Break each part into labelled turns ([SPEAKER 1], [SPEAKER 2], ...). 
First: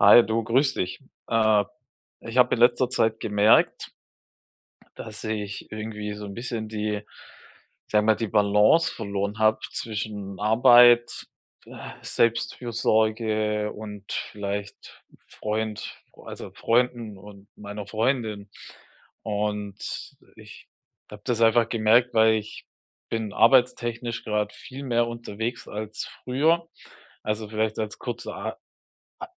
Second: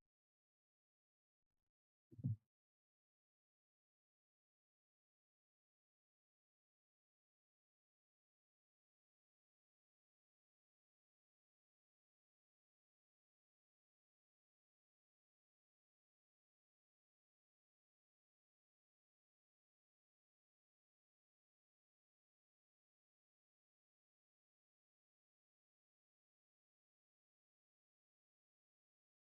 [SPEAKER 1] Hi, du, grüß dich. Äh, Ich habe in letzter Zeit gemerkt, dass ich irgendwie so ein bisschen die, sagen wir, die Balance verloren habe zwischen Arbeit, äh, Selbstfürsorge und vielleicht Freund also, Freunden und meiner Freundin. Und ich habe das einfach gemerkt, weil ich bin arbeitstechnisch gerade viel mehr unterwegs als früher. Also, vielleicht als kurzer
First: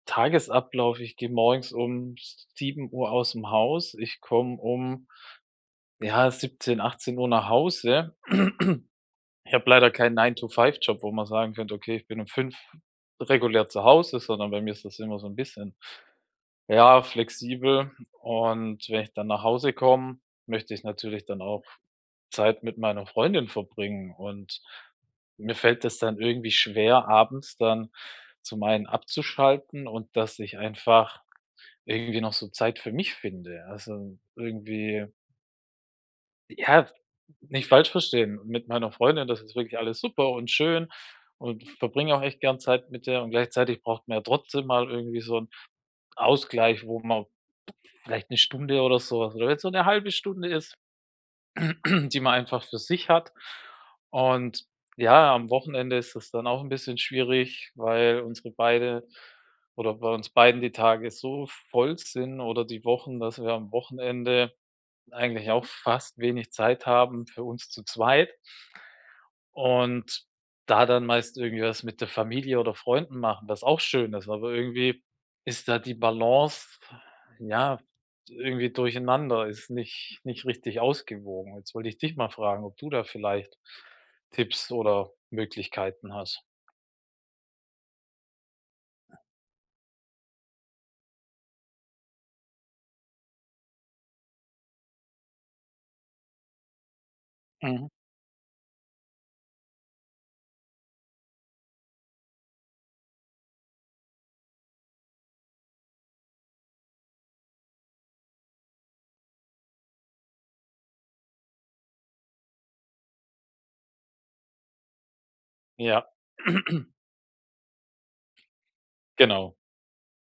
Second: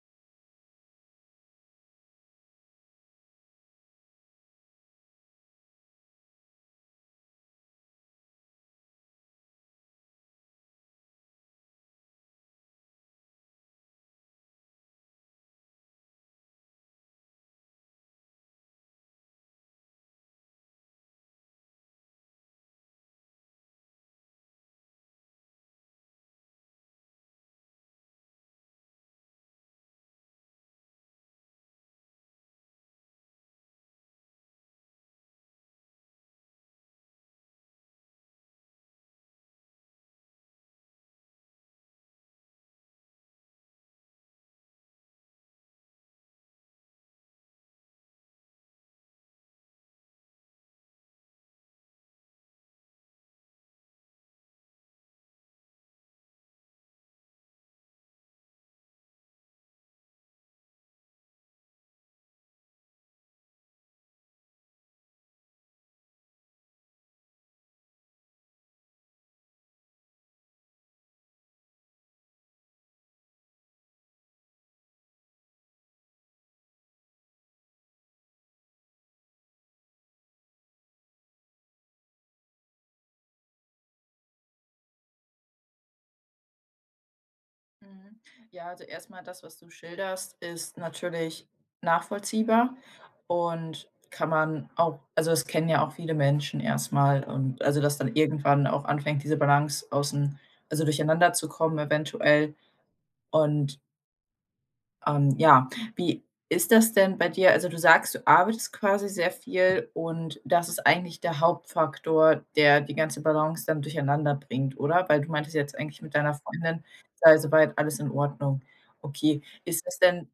[SPEAKER 1] Tagesablauf, ich gehe morgens um 7 Uhr aus dem Haus. Ich komme um, ja, 17, 18 Uhr nach Hause. Ich habe leider keinen Nine to Five job, wo man sagen könnte: „Okay, ich bin um 5 regulär zu Hause", sondern bei mir ist das immer so ein bisschen, ja, flexibel. Und wenn ich dann nach Hause komme, möchte ich natürlich dann auch Zeit mit meiner Freundin verbringen. Und mir fällt es dann irgendwie schwer, abends dann zum einen abzuschalten und dass ich einfach irgendwie noch so Zeit für mich finde. Also, irgendwie, ja, nicht falsch verstehen, mit meiner Freundin, das ist wirklich alles super und schön und verbringe auch echt gern Zeit mit der, und gleichzeitig braucht man ja trotzdem mal irgendwie so 'n Ausgleich, wo man vielleicht 1 Stunde oder so was oder wenn's nur 'ne 1/2 Stunde ist, die man einfach für sich hat. Und, ja, am Wochenende ist das dann auch 'n bisschen schwierig, weil unsere beide oder bei uns beiden die Tage so voll sind oder die Wochen, dass wir am Wochenende eigentlich auch fast wenig Zeit haben für uns zu zweit und da dann meist irgendwie was mit der Familie oder Freunden machen, was auch schön ist, aber irgendwie ist da die Balance, ja, irgendwie durcheinander, ist nicht richtig ausgewogen. Jetzt wollte ich dich mal fragen, ob du da vielleicht Tipps oder Möglichkeiten hast.
[SPEAKER 2] Mhm. Ja, also erstmal das, was du schilderst, ist natürlich nachvollziehbar und kann man auch also, das kennen ja auch viele Menschen erstmal und also,
[SPEAKER 1] Mhm.
[SPEAKER 2] dass dann irgendwann auch anfängt, diese Balance außen also, durcheinander zu kommen eventuell und ja, wie ist das denn bei dir? Also, du sagst, du arbeitest quasi sehr viel und das ist eigentlich der Hauptfaktor, der die ganze Balance dann durcheinander bringt, oder? Weil du meintest jetzt eigentlich
[SPEAKER 1] Ja,
[SPEAKER 2] mit deiner Freundin sei soweit alles in Ordnung. Okay,
[SPEAKER 1] genau.
[SPEAKER 2] ist das denn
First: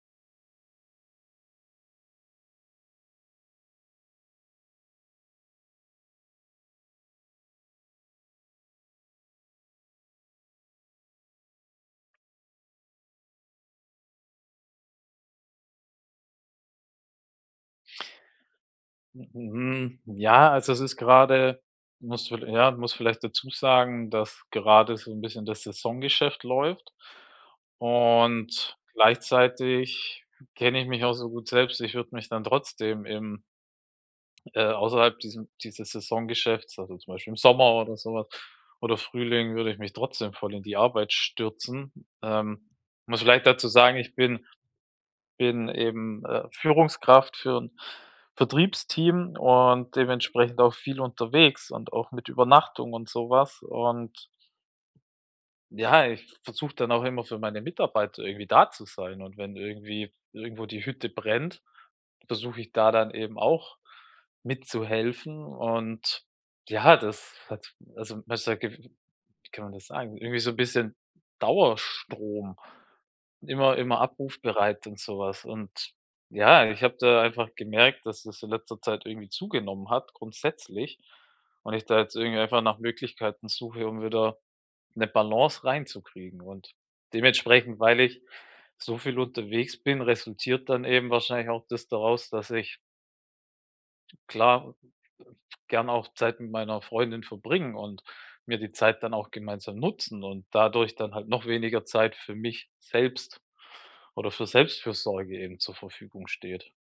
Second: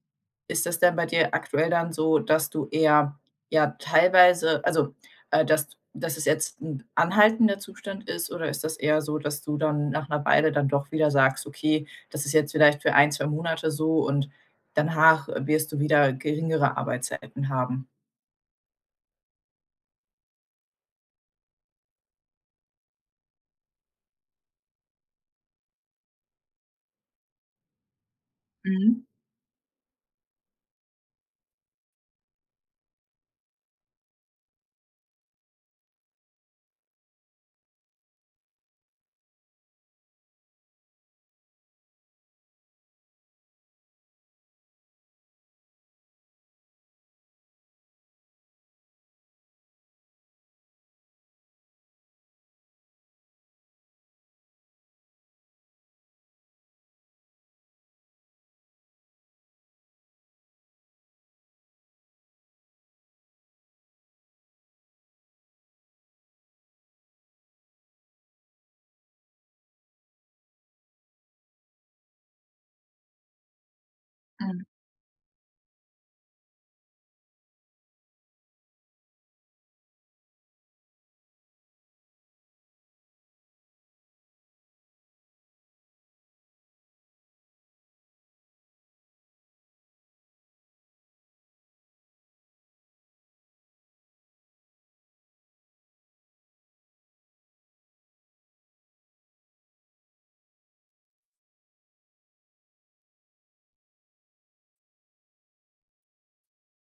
[SPEAKER 2] ist das denn bei dir aktuell dann so, dass du eher ja teilweise also, äh, dass dass es jetzt ein anhaltender Zustand ist oder ist das eher so, dass du dann nach einer Weile dann doch wieder sagst: „Okay, das ist jetzt vielleicht für 1, 2 Monate so und danach wirst du wieder geringere Arbeitszeiten haben.
[SPEAKER 1] Mhm. Mhm. Ja, also es ist gerade, muss vielleicht dazu sagen, dass gerade so ein bisschen das Saisongeschäft läuft und
[SPEAKER 2] Mhm.
[SPEAKER 1] gleichzeitig kenne ich mich auch so gut selbst, ich würde mich dann trotzdem im, außerhalb diesem dieses Saisongeschäfts, also zum Beispiel im Sommer oder sowas oder Frühling würde ich mich trotzdem voll in die Arbeit stürzen. Ähm, muss vielleicht dazu sagen, ich bin eben, Führungskraft für ein Vertriebsteam und dementsprechend auch viel unterwegs und auch mit Übernachtung und sowas. Und, ja, ich versuche dann auch immer für meine Mitarbeiter irgendwie da zu sein. Und wenn irgendwie irgendwo die Hütte brennt, versuche ich da dann eben auch mitzuhelfen. Und, ja, das hat, also man ist ja wie kann man das sagen? Irgendwie so ein bisschen Dauerstrom. Immer
[SPEAKER 2] Mhm.
[SPEAKER 1] abrufbereit und sowas. Und, ja, ich habe da einfach gemerkt, dass das in letzter Zeit irgendwie zugenommen hat, grundsätzlich. Und ich da jetzt irgendwie einfach nach Möglichkeiten suche, um wieder eine Balance reinzukriegen. Und dementsprechend, weil ich so viel unterwegs bin, resultiert dann eben wahrscheinlich auch das daraus, dass ich, klar, gern auch Zeit mit meiner Freundin verbringen und mir die Zeit dann auch gemeinsam nutzen und dadurch dann halt noch weniger Zeit für mich selbst oder für Selbstfürsorge eben zur Verfügung steht.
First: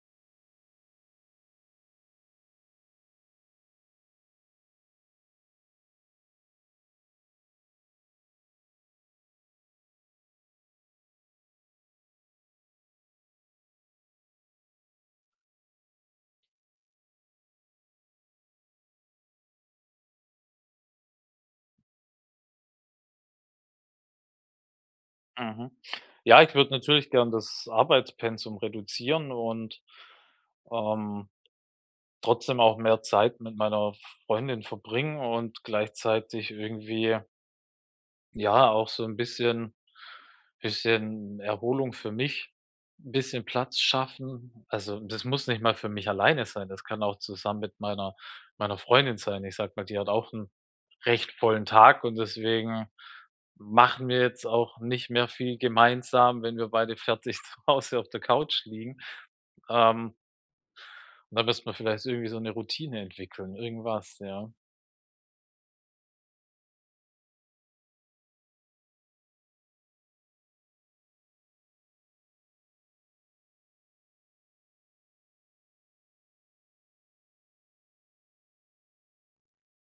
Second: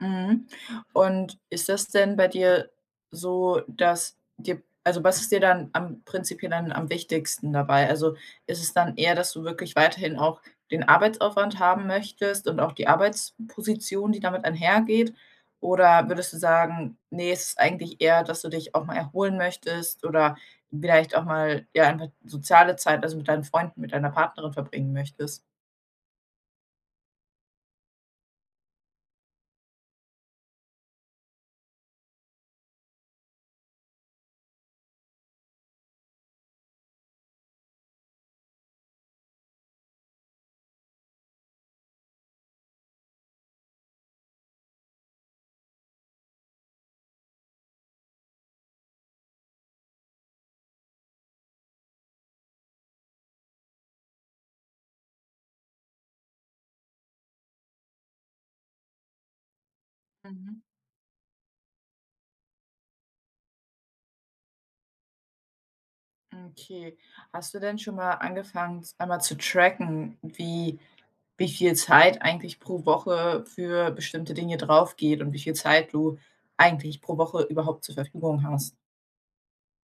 [SPEAKER 2] Mhm. Und ist das denn bei dir so, dass dir also, was ist dir dann am prinzipiell dann am wichtigsten dabei? Also, ist es dann eher, dass du wirklich weiterhin auch den Arbeitsaufwand haben möchtest und auch die Arbeitsposition, die damit einhergeht? Oder würdest du sagen: nee, es ist eigentlich eher, dass du dich auch mal erholen möchtest oder vielleicht auch mal, ja, einfach soziale Zeit, also, mit deinen Freunden, mit deiner Partnerin verbringen möchtest?“
[SPEAKER 1] Mhm. Ja, ich würde natürlich gern das Arbeitspensum reduzieren und, ähm, trotzdem auch mehr Zeit mit meiner Freundin verbringen und gleichzeitig irgendwie, ja, auch so ein bisschen Erholung für mich, 'n bisschen Platz schaffen. Also, das muss nicht mal für mich alleine sein, das kann auch zusammen mit meiner Freundin sein. Ich sag mal, die hat auch einen recht vollen Tag und deswegen machen wir jetzt auch nicht mehr viel gemeinsam, wenn wir beide fertig zu Hause auf der Couch liegen. Ähm,
[SPEAKER 2] Mhm.
[SPEAKER 1] und da müsste man vielleicht irgendwie so eine Routine entwickeln, irgendwas, ja.
[SPEAKER 2] Okay. Hast du denn schon mal angefangen, einmal zu tracken, wie viel Zeit eigentlich pro Woche für bestimmte Dinge drauf geht und wie viel Zeit du eigentlich pro Woche überhaupt zur Verfügung hast?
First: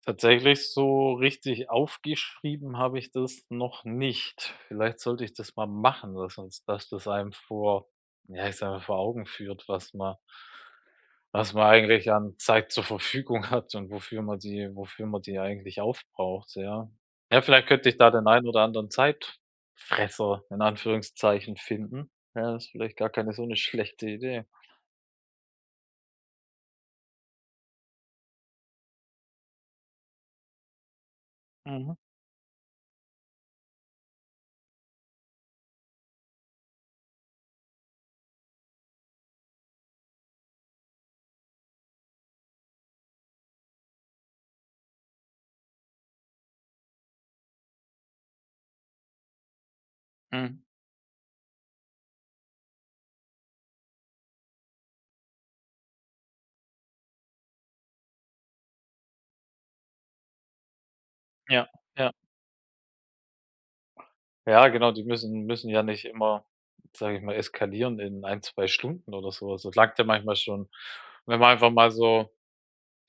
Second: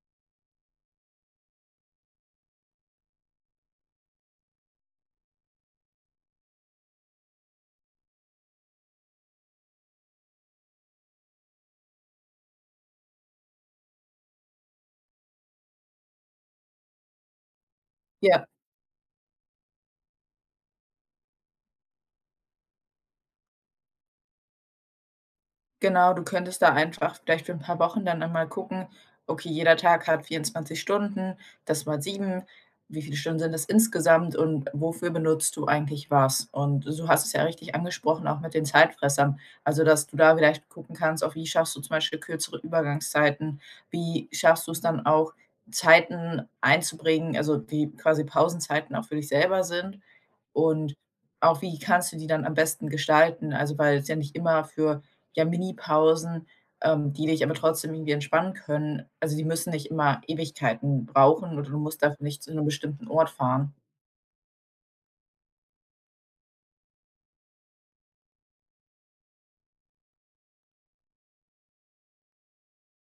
[SPEAKER 1] Tatsächlich so richtig aufgeschrieben habe ich das noch nicht. Vielleicht sollte ich das mal machen, dass uns dass das einem vor, ja, ich sage mal, vor Augen führt, was man, eigentlich an Zeit zur Verfügung hat und wofür man die eigentlich aufbraucht, ja. Ja, vielleicht könnte ich da den
[SPEAKER 2] Ja.
[SPEAKER 1] einen oder anderen Zeitfresser in Anführungszeichen finden. Ja, das ist vielleicht gar keine so eine schlechte Idee.
[SPEAKER 2] Genau, du könntest da einfach vielleicht für ein paar Wochen dann einmal gucken, okay, jeder Tag hat 24 Stunden, das
[SPEAKER 1] Mhm,
[SPEAKER 2] mal 7. Wie viele Stunden sind das insgesamt und wofür benutzt du eigentlich was? Und so hast du es ja richtig angesprochen, auch mit den Zeitfressern. Also, dass du da vielleicht gucken kannst, auch wie schaffst du zum Beispiel kürzere Übergangszeiten? Wie schaffst du es dann auch, Zeiten einzubringen, also, die quasi Pausenzeiten auch für dich selber sind?
[SPEAKER 1] mhm.
[SPEAKER 2] Und auch, wie kannst du die dann am besten gestalten? Also, weil es ja nicht immer für ja, Minipausen, die dich aber trotzdem irgendwie entspannen können. Also, die müssen nicht immer Ewigkeiten brauchen
[SPEAKER 1] Ja,
[SPEAKER 2] oder du musst
[SPEAKER 1] ja.
[SPEAKER 2] dafür nicht zu einem bestimmten Ort fahren.
[SPEAKER 1] Ja, genau, die müssen ja nicht immer, sage ich mal, eskalieren in ein 2 Stunden oder so. Das langt ja manchmal schon, wenn man einfach mal so,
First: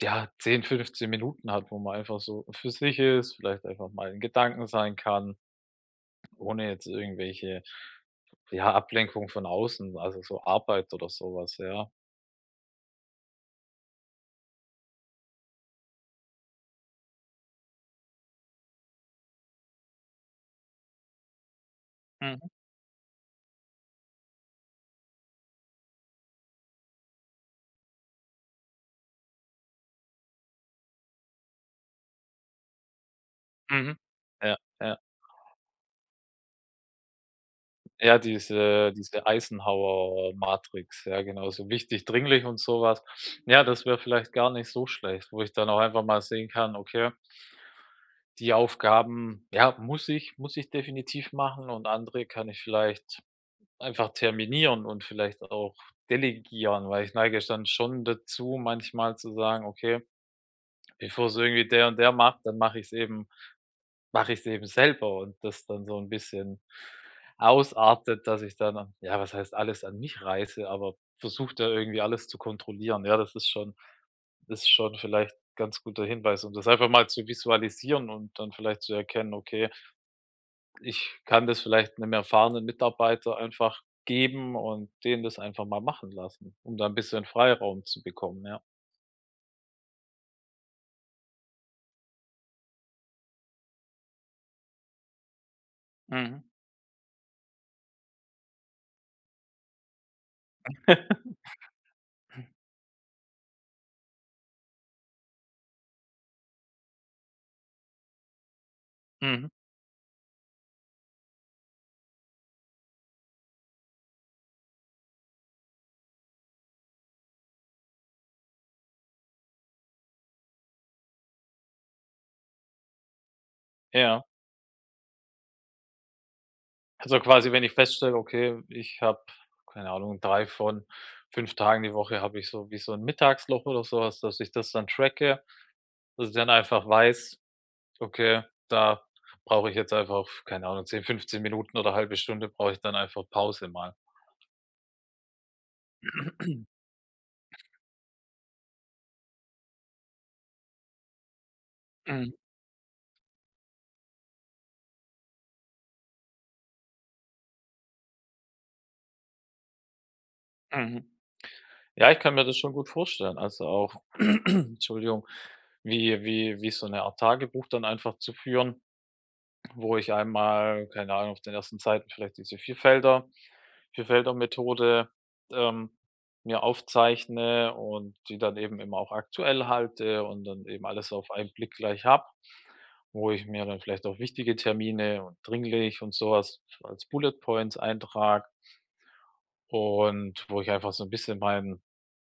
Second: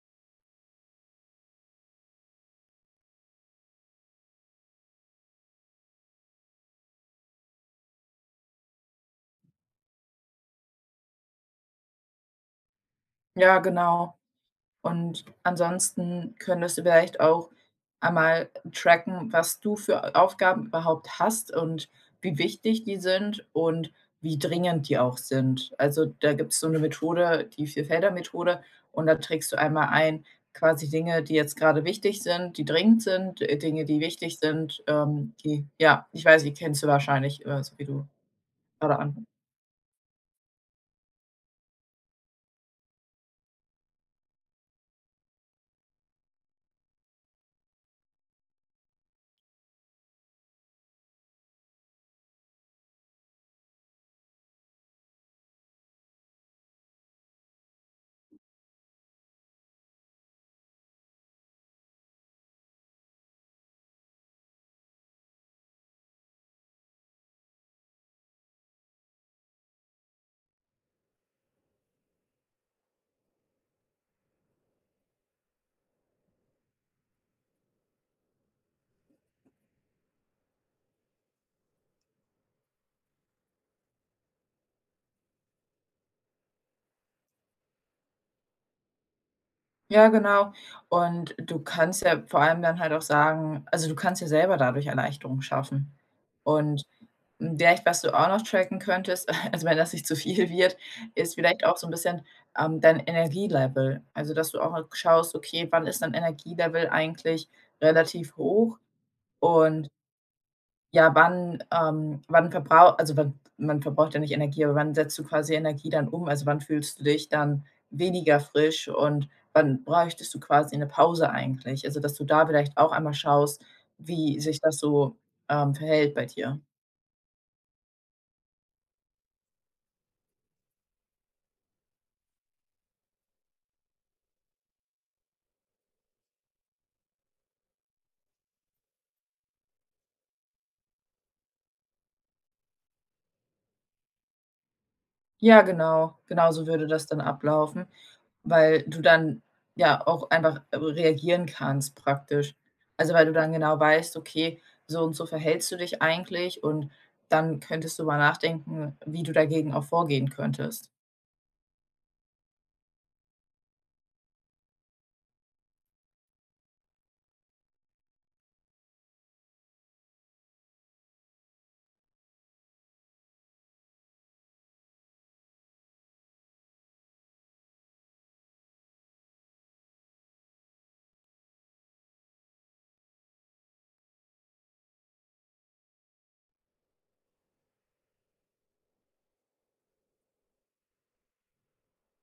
[SPEAKER 1] ja, 10, 15 Minuten hat, wo man einfach so für sich ist, vielleicht einfach mal in Gedanken sein kann, ohne jetzt irgendwelche, ja, Ablenkung von außen, also so Arbeit oder sowas, ja.
[SPEAKER 2] Ja, genau. Und ansonsten könntest du vielleicht auch einmal tracken, was du für Aufgaben überhaupt hast und wie
[SPEAKER 1] Mhm,
[SPEAKER 2] wichtig die sind und wie dringend die auch sind. Also da gibt es so eine Methode, die Vierfelder-Methode, und da trägst du einmal ein, quasi Dinge, die jetzt gerade wichtig sind, die dringend sind, Dinge,
[SPEAKER 1] mhm.
[SPEAKER 2] die wichtig
[SPEAKER 1] Ja,
[SPEAKER 2] sind,
[SPEAKER 1] ja.
[SPEAKER 2] die, ja, ich weiß, die kennst du wahrscheinlich, so wie du
[SPEAKER 1] Ja, diese
[SPEAKER 2] gerade an
[SPEAKER 1] diese Eisenhower-Matrix, ja, genau, so wichtig, dringlich und sowas. Ja, das wäre vielleicht gar nicht so schlecht, wo ich dann auch einfach mal sehen kann, okay, die Aufgaben, ja, muss ich definitiv machen und andere kann ich vielleicht einfach terminieren und vielleicht auch delegieren, weil ich neige dann schon dazu, manchmal zu sagen: „Okay, bevor es irgendwie der und der macht, dann mache ich es eben selber und das dann so ein bisschen ausartet, dass ich dann, ja, was heißt alles an mich reiße, aber versuche da irgendwie alles zu kontrollieren. Ja, das ist schon vielleicht ganz guter Hinweis, um das einfach mal zu visualisieren und dann vielleicht zu erkennen: „Okay, ich kann das vielleicht einem erfahrenen Mitarbeiter einfach geben und den das einfach mal machen lassen", um da ein bisschen Freiraum zu bekommen, ja.
[SPEAKER 2] Ja, genau. Und du kannst ja vor allem dann halt auch sagen also, du kannst ja selber dadurch Erleichterung schaffen.
[SPEAKER 1] Mhm.
[SPEAKER 2] Und, vielleicht, was du auch noch tracken könntest, also, wenn das nicht zu viel wird, ist vielleicht auch so ein bisschen, dein Energielevel. Also, dass du auch mal schaust: „Okay, wann ist dein Energielevel eigentlich relativ hoch?“
[SPEAKER 1] Mhm.
[SPEAKER 2] Und ja, wann, wann man verbraucht ja nicht Energie, aber wann setzt du quasi Energie dann um? Also, wann fühlst du dich dann weniger frisch und wann bräuchtest du quasi eine Pause eigentlich? Also, dass du da vielleicht auch einmal schaust,
[SPEAKER 1] Ja.
[SPEAKER 2] wie sich das so, verhält bei dir.
[SPEAKER 1] Also quasi, wenn ich feststelle, okay, ich habe, keine Ahnung, 3 von 5 Tagen die Woche habe ich so wie so ein Mittagsloch oder so was, dass ich das dann tracke, dass ich dann einfach weiß: „Okay, da brauche ich jetzt einfach, keine Ahnung, 10, 15 Minuten oder halbe Stunde brauche ich dann einfach Pause mal."
[SPEAKER 2] Ja, genau. Genau so würde das dann ablaufen. Weil du dann ja auch einfach reagieren kannst
[SPEAKER 1] Mhm,
[SPEAKER 2] praktisch. Also, weil du dann genau weißt: „Okay, so und so verhältst du dich eigentlich“ und dann könntest du mal nachdenken, wie du dagegen auch vorgehen könntest.
[SPEAKER 1] mhm. Ja, ich kann mir das schon gut vorstellen. Also auch Entschuldigung, wie so eine Art Tagebuch dann einfach zu führen, wo ich einmal, keine Ahnung, auf den ersten Seiten vielleicht diese Vierfelder-Methode, ähm, mir aufzeichne und die dann eben immer auch aktuell halte und dann eben alles auf einen Blick gleich habe, wo ich mir dann vielleicht auch wichtige Termine und dringlich und sowas als Bullet Points eintrage und wo ich einfach so ein bisschen mein,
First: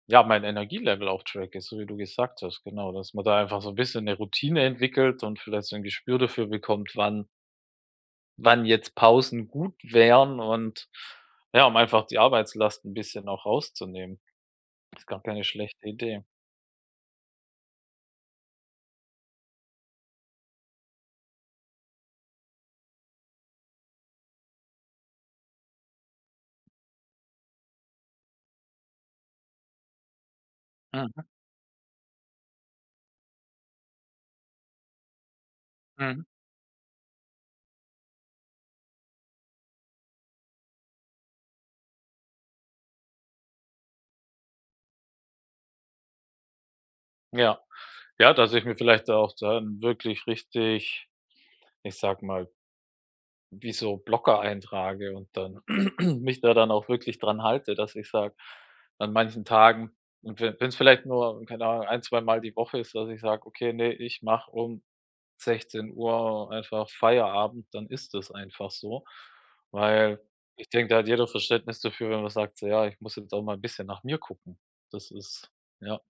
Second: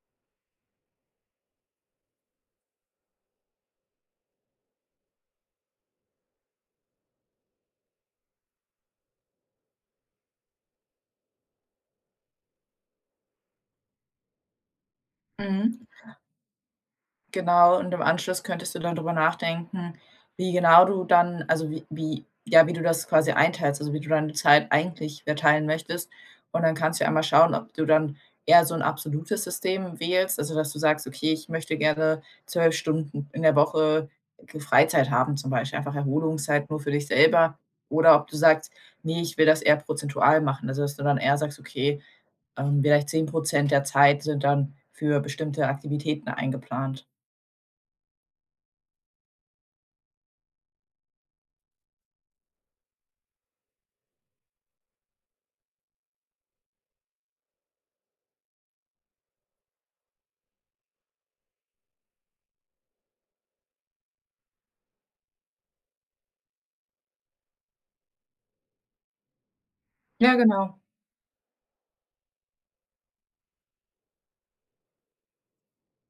[SPEAKER 1] ja, mein Energielevel auch tracke, so wie du gesagt hast, genau, dass man da einfach so ein bisschen eine Routine entwickelt und vielleicht so ein Gespür dafür bekommt, wann jetzt Pausen gut wären und, ja, um einfach die Arbeitslast ein bisschen auch rauszunehmen. Ist gar keine
[SPEAKER 2] Mhm.
[SPEAKER 1] schlechte Idee.
[SPEAKER 2] Genau, und im Anschluss könntest du dann drüber nachdenken, wie genau du dann also, wie wie ja, wie du das quasi einteilst, also, wie du deine Zeit eigentlich verteilen möchtest. Und dann kannst du ja einmal schauen, ob du dann eher so ein absolutes System wählst, also, dass du sagst:
[SPEAKER 1] Mhm,
[SPEAKER 2] „Okay, ich möchte gerne 12 Stunden in der Woche g Freizeit haben“, zum Beispiel, einfach
[SPEAKER 1] mhm.
[SPEAKER 2] Erholungszeit nur für dich selber. Oder ob du sagst: nee ich will das eher prozentual machen“, also, dass du dann eher sagst: „Okay, vielleicht 10% der Zeit sind dann für bestimmte Aktivitäten eingeplant.“
[SPEAKER 1] Ja. Ja, dass ich mir vielleicht auch dann wirklich richtig, ich sag mal, wie so Blocker eintrage und dann mich da dann auch wirklich dran halte, dass ich sage, an manchen Tagen und we wenn's vielleicht nur, keine Ahnung, ein zweimal die Woche ist, dass ich sage: „Okay, nee, ich mache um 16 Uhr einfach Feierabend, dann ist es einfach so. Weil
[SPEAKER 2] Ja,
[SPEAKER 1] ich
[SPEAKER 2] genau.
[SPEAKER 1] denke, da hat jeder Verständnis dafür, wenn man sagt: „So, ja, ich muss jetzt auch mal ein bisschen nach mir gucken." Das ist, ja,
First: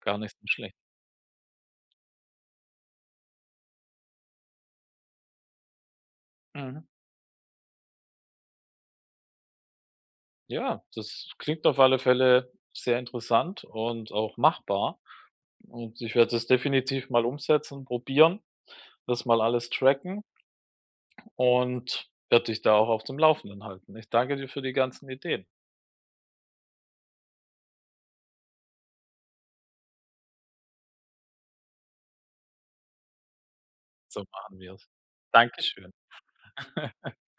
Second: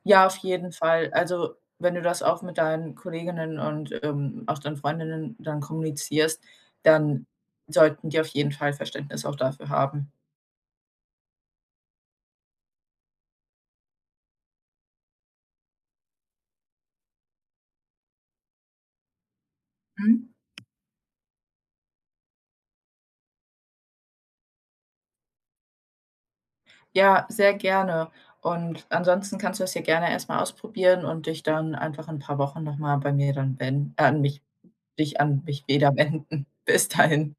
[SPEAKER 1] gar
[SPEAKER 2] Ja, auf
[SPEAKER 1] nicht so
[SPEAKER 2] jeden
[SPEAKER 1] schlecht.
[SPEAKER 2] Fall. Also, wenn du das auch mit deinen Kolleginnen und, auch deinen Freundinnen dann kommunizierst,
[SPEAKER 1] Mhm.
[SPEAKER 2] dann sollten die auf jeden Fall Verständnis auch dafür haben.
[SPEAKER 1] Ja, das klingt auf alle Fälle sehr interessant und auch machbar. Und ich werde das definitiv mal umsetzen, probieren, das mal alles tracken
[SPEAKER 2] Mhm.
[SPEAKER 1] und werde dich da auch auf dem Laufenden halten. Ich danke dir für die ganzen Ideen.
[SPEAKER 2] Ja, sehr gerne. Und ansonsten kannst du das ja gerne erst mal ausprobieren und dich dann einfach in 'n paar Wochen noch mal bei mir dann wenden an
[SPEAKER 1] So
[SPEAKER 2] mich
[SPEAKER 1] machen wir's.
[SPEAKER 2] dich an mich
[SPEAKER 1] Dankeschön.
[SPEAKER 2] wieder wenden. Bis dahin.